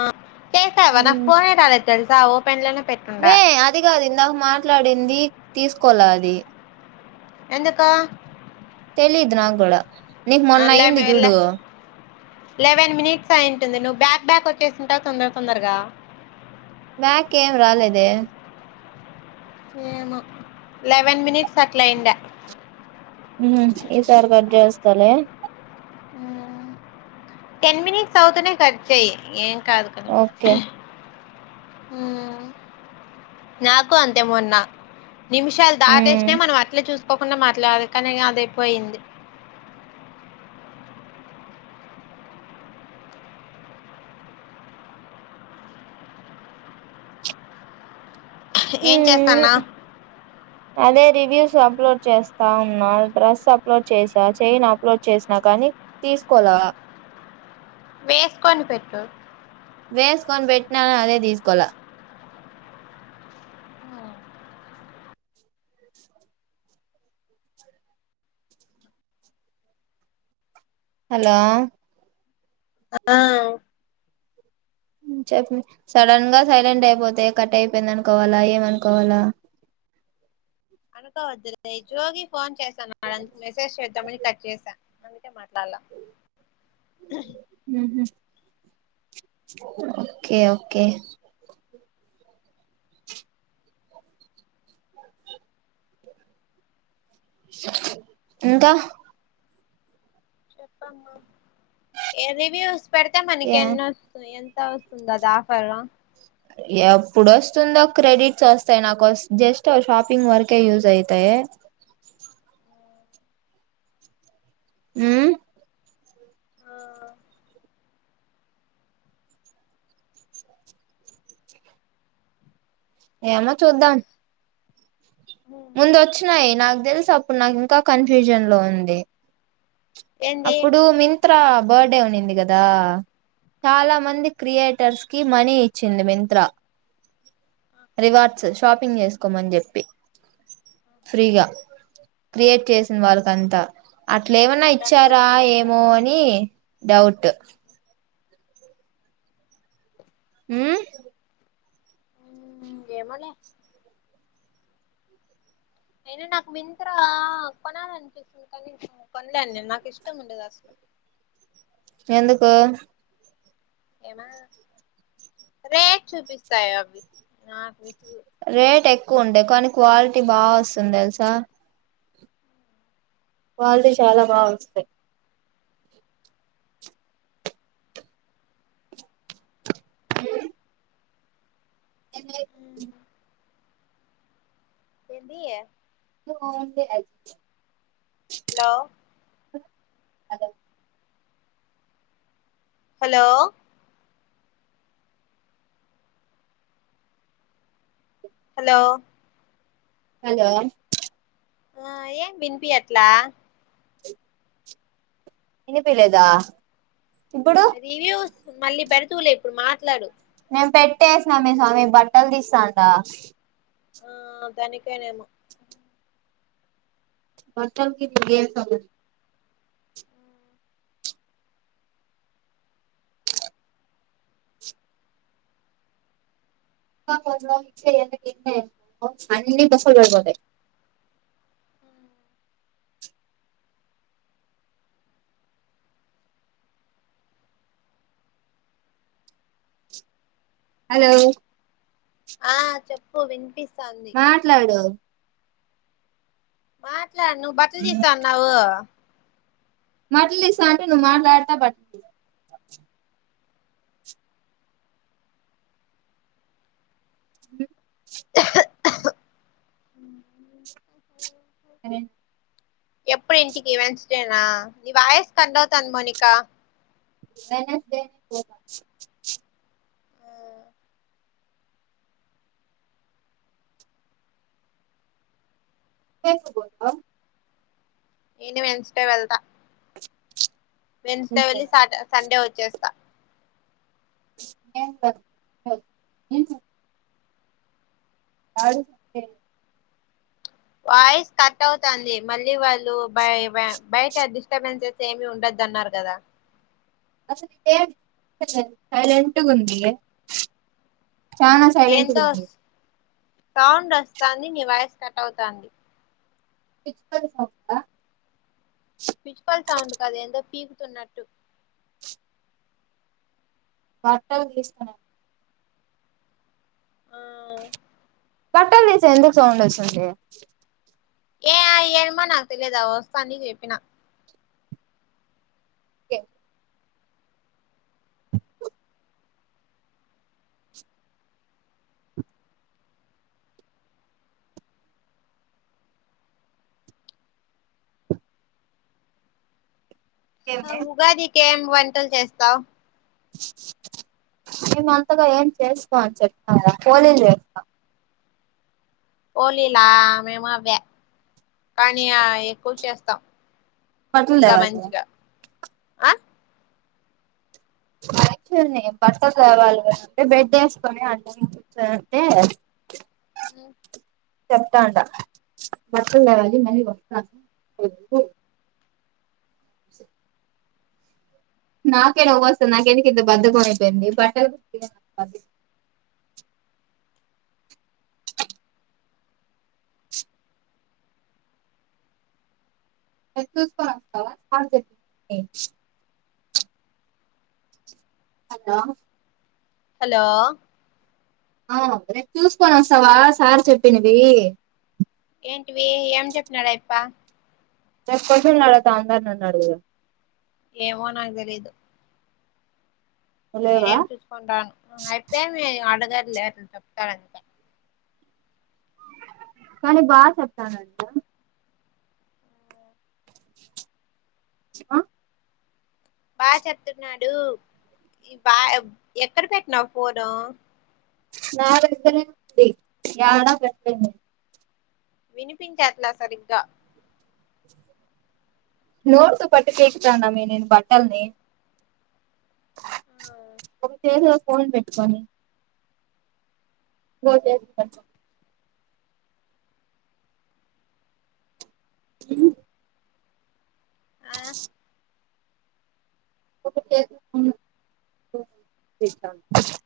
ఆ చేసావా నాకు మ్మ్ ఫోన్ ఏ రాలేదు తెలుసా ఓపెన్ లోనే పెట్టుకున్నా మే తీసుకోల అది ఎందుకా తెలీదు నాక్ కూడా నీకు మొన్న అయింది చూడు లెవెన్ మినిట్స్ అయింటుంది నువ్వు బ్యాక్ బ్యాక్ వచ్చేసింటావు తొందర తొందరగా నాక్ ఏమ్ రాలేదే ఏమో లెవెన్ మినిట్స్ అట్లా అయిండా మ్మ్ ఇసారి కాట్ చేస్తాలే టెన్ మనిట్స్ అవుతునే కట్ చెయ్ ఏం కాదు కాని ఓకే నాకు అంతే మొన్న నిమిషాలు మ్మ్ దాటేసినాయ్ మనం అట్లే చూస్ ఒకున్న మాట్లాడ కానీ ఇక అదయిపోయింది ఏం మ్మ్ చేస్తన్నావ్ అదే రివ్యూస్ అప్లోడ్ చేస్తా ఉన్నా డ్రెస్ అప్లోడ్ చేసా చైన్ అప్లోడ్ చేసిన కానీ తీసుకోలా వేసుకొని పెట్టు వేసుకొని పెట్టినాను అదే తీసుకోలే హలో [unintelligible] సడన్ గా సైలెంట్ అయిపోతే కట్ అయిపోయింది అనుకోవాలా ఏమనుకోవాలా అనుకోవద్దు [unintelligible] ఫోన్ చేశానుడందుకు మెసేజ్ చేద్దామని కట్ చేశాను అందుకే మాట్లాడలా మ్మ్ ఓకే ఓకే ఇంకా ఏది వ్యూస్ పెడితే మనకి యా ఎన్నోస్తయి ంత వస్తుంది కదా ఆఫర్ ఎప్పుడు వస్తుందో క్రెడిట్స్ వస్తాయి నాకు జస్ట్ షాపింగ్ వరకే యూజ్ అయితాయి ఏ మ్మ్ ఆ ఏమో చూద్దాం ముందు వచ్చినాయి నాకు తెలుసు అప్పుడు నాకు ఇంకా కన్ఫ్యూజన్ లో ఉంది ఏంది అప్పుడు మింతా బర్త్డే ఉన్నింది కదా ఆ చాలా మంది క్రియేట్ టర్స్ కి మనీ ఇచ్చింది మింత్రా రివార్డ్స్ షాపింగ్ చేసుకోమని చెప్పి ఫ్రీగా క్రియేట్ చేసింది వాళ్ళకంతా అట్లేమ దానికి ఇచ్చారా ఏమో వచ్చిందంటావా అని డౌట్ మ్మ్ ఏమోలే అయినా నాకు మింత్రా కొనాలనిపిస్తుంది [inaudible] వద్దండీ నాకు ఇష్టం ఉండదు అసలు ఎందుకు రేట్ చూపిస్తాయి అవి రేట్ ఎక్కువ ఉంటేయి కానీ క్వాలిటీ బా వస్తుంది తెలుసా క్వాలిటీ చాలా బా వస్తాయి మ్మ్ [inaudible] ఏందీ ఆ వుంది లే hello hello hello hello hello ఆ ఏం వినిపియట్లా ఇనిపీలేదా రివ్యూస్ మళ్ళీ పెడుదువులే ఇప్పుడు మాట్లాడు నేను పెట్టేసినా మే స్వామి బట్టలు తీస్తాంట ఆ దానికేనేమో బట్టలకి [inaudible] [inaudible] అన్నీ [unintelligible] హలో ఆ చెప్పు వినిపిస్ మాట్లాడు మాట్లాడు నువ్వు బట్టలు తీస్తా అన్నావు మాట్లాడి తీస్తా అంటే నువ్వు మాట్లాడతా బట్టలు తీయమంటావు హ అ ఎప్పుడు ఇంటికి వెన్స్డేనా నీ వాయస్ కట్ అవుతాంది మౌనికా వెడ్నెస్డే నే పోదాం అనుకుంటున్న రేపే పోతవా నేను వెడ్నెస్డే వెళ్తా వెన్స్డే వెళ్లి సాట్ సండే వచ్చేస్తా ఆడు వాయిస్ కట్ అవుతుంది మళ్ళీ వాళ్ళు బ బయట డిస్టర్బెన్సెస్ ఏమి ఉండొద్దు అన్నారు కదా అసలు ఏ లేదు సైలెంట్ గుంది చానా సైలెంట్గ ఏందో ఉంది సౌండ్ వస్తాంది నీ వాయస్ కట్ అవుతాంది పిచ్చుకల సౌండా పిచ్చుకల సౌండ్ కాదా ఏందో పీకుతున్నట్టు బట్టలు తీస్తున్నాను ఆ బట్టలు తీస్తే ఎందుకు సౌండ్ వచ్చింది ఏ ఎమ్మొ నాకు తెలిదు అది వస్తాంది నీకు చెప్పిన ఓకే అ ఉగాదికి ఏం వంటలు చేస్తావు మేమంతగా ఏం చేసుకోం అని చెప్పాగా పోలీలు చేస్తాం పోలీలా మేము అవ్వే కానీ ఎక్కువ చేస్తాం బట్టలు ఇంకా తేవాలి కదా మంచిగా ఆ [unintelligible] కావాలి అంటే బెడ్ వేసుకొని అద్దం ముందు కూర్చో అంటే ఆ చెప్తా ఉండా [unintelligible] నాకే నవ్వు వస్తంది నాకెందుకు ఇంత బద్దకం అయిపోయింది బట్టలు కూడా రేపు తీసుకోని ఒస్తావా సార్ చెప్పినవి హలో హలో ఆ రేపు తీసుకోని వస్తావా సార్ చెప్పినవి ఏంటివి ఏం చెప్నాడు అయప్ప రేపు క్వషన్లు అని అందరినన్నడు కదా ఏమో నాకు తెలీదు నువ్వు లేవా నేనేం చూసుకొని రాను అయితే మీ అడగర్లే అట్ల చెప్తాడంతే కానీ బాగా చెప్తాన్నాడు కదా ఆ బాగా చెప్తున్నాడు బా ఎక్కడ పెట్టినావు ఫోను నా దగ్గరే ఉంది యాడ పెట్టలే నేను వినిపించట్లా సరిగ్గా నోటితో పట్టుకొని ఎక్కుతాండ నేను బట్టల్ని ఒక చేతిలో ఫోన్ పెట్టుకొని బొద్దె క అ ఒక [unintelligible]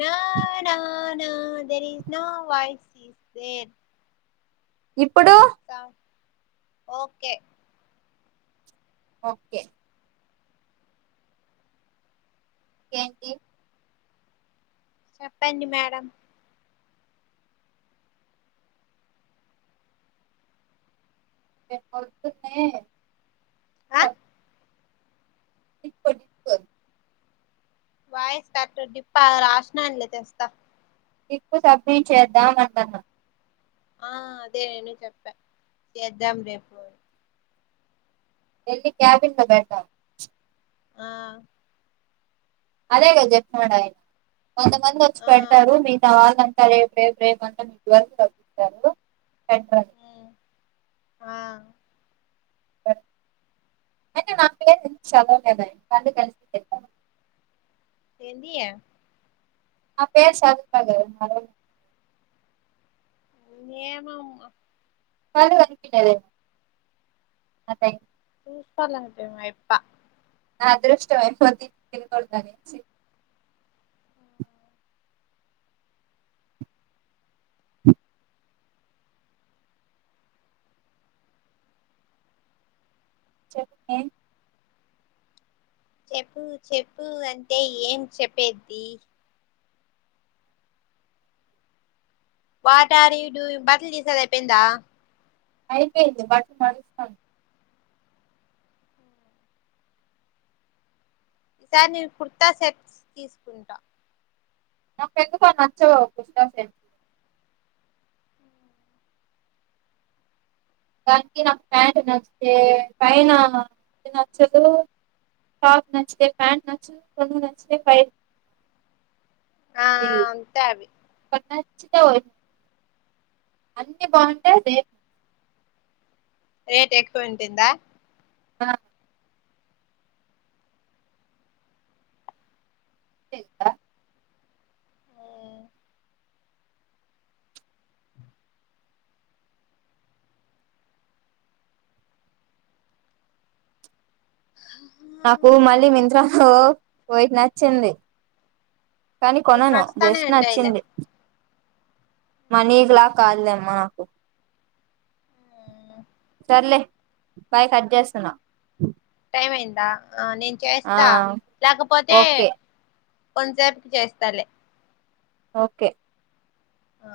నా నానా there is no voice is there ఇప్పుడు స ఓకె ఓకే ఇంకేంటి చెప్పండి మేడం రెప్పొద్దిన్నె చెప్ టప్పటి క్కో వాయిస్ కట్ డిప్ప రా సెనాన్ లే తెస్త ఇప్పు సబ్మిట్ చేద్దాం అంటున్న ఆ అదే నేను చెప్ప చేద్దాం రేపు వెళ్లి క్యాబిన్ లో పెడ్తాం ఆ అదే కదా చెప్న్నాాడు ఆయన కొంతమంది వచ్చి ఆ, పెడతారు మీగత వాళ్ళ సర్ రేప్ రేప్ రేపు అంటున్నారు ఇదివరకు చూపిస్తారు కండి ఉమ్, ఆ డ అంటే నాకు చదవలేదాండి వాళ్ళు కలిసి చెప్పా ఏంది యె ఆ పేర్ చదువుతా కదా ఏమో కళ్ళు కనిపి లేంటి చెప్పాలంకే ఎప్ప నా అదృష్టం తికతనే చెప్ మె చెప్పు చెప్పు అంటే ఏం చెప్పేద్ది వాట్ ఆర్ యూ డూ బట్టలు తీసేది అయిపోయిందా అయిపోయింది బట్టలు మడస్తాను ఈ సార్ నేను కుర్తా సెట్స్ తీసుకుంటా నాకు ఎందుకో నచ్చవ్ ఒక కుర్తా సెట్ దానికి నాకు ఫ్యాంట్ నచ్చతే పైన నచ్చదు టాప్ నచ్చితే ప్యాంట్ నచ్చుదు కొను నచ్చతే పైర్ ఆ అంతే అవి చ్చిత ఒమ్ అంటే బాగుంటే అదే రేట్ ఎక్కువ ఉండద్దా బ చింత ఉమ్ ఆ నాకు మళ్ళీ మింత్రా హ్ లో వయిట్. నచ్చింది కానీ నీకు కొనను నచ్చుతానే జష్ట్ ఉంటాయిలే నచ్చింది మనీక్ లాగ్ కాదులేమ్మ నాకు సర్లే బై కట్ చేస్తున్న టైమ్ అయిందా నేను చేస్తా లేకపోతే ఓకే కొన్ సేపటికి చేస్తాలే ఓకే ఆ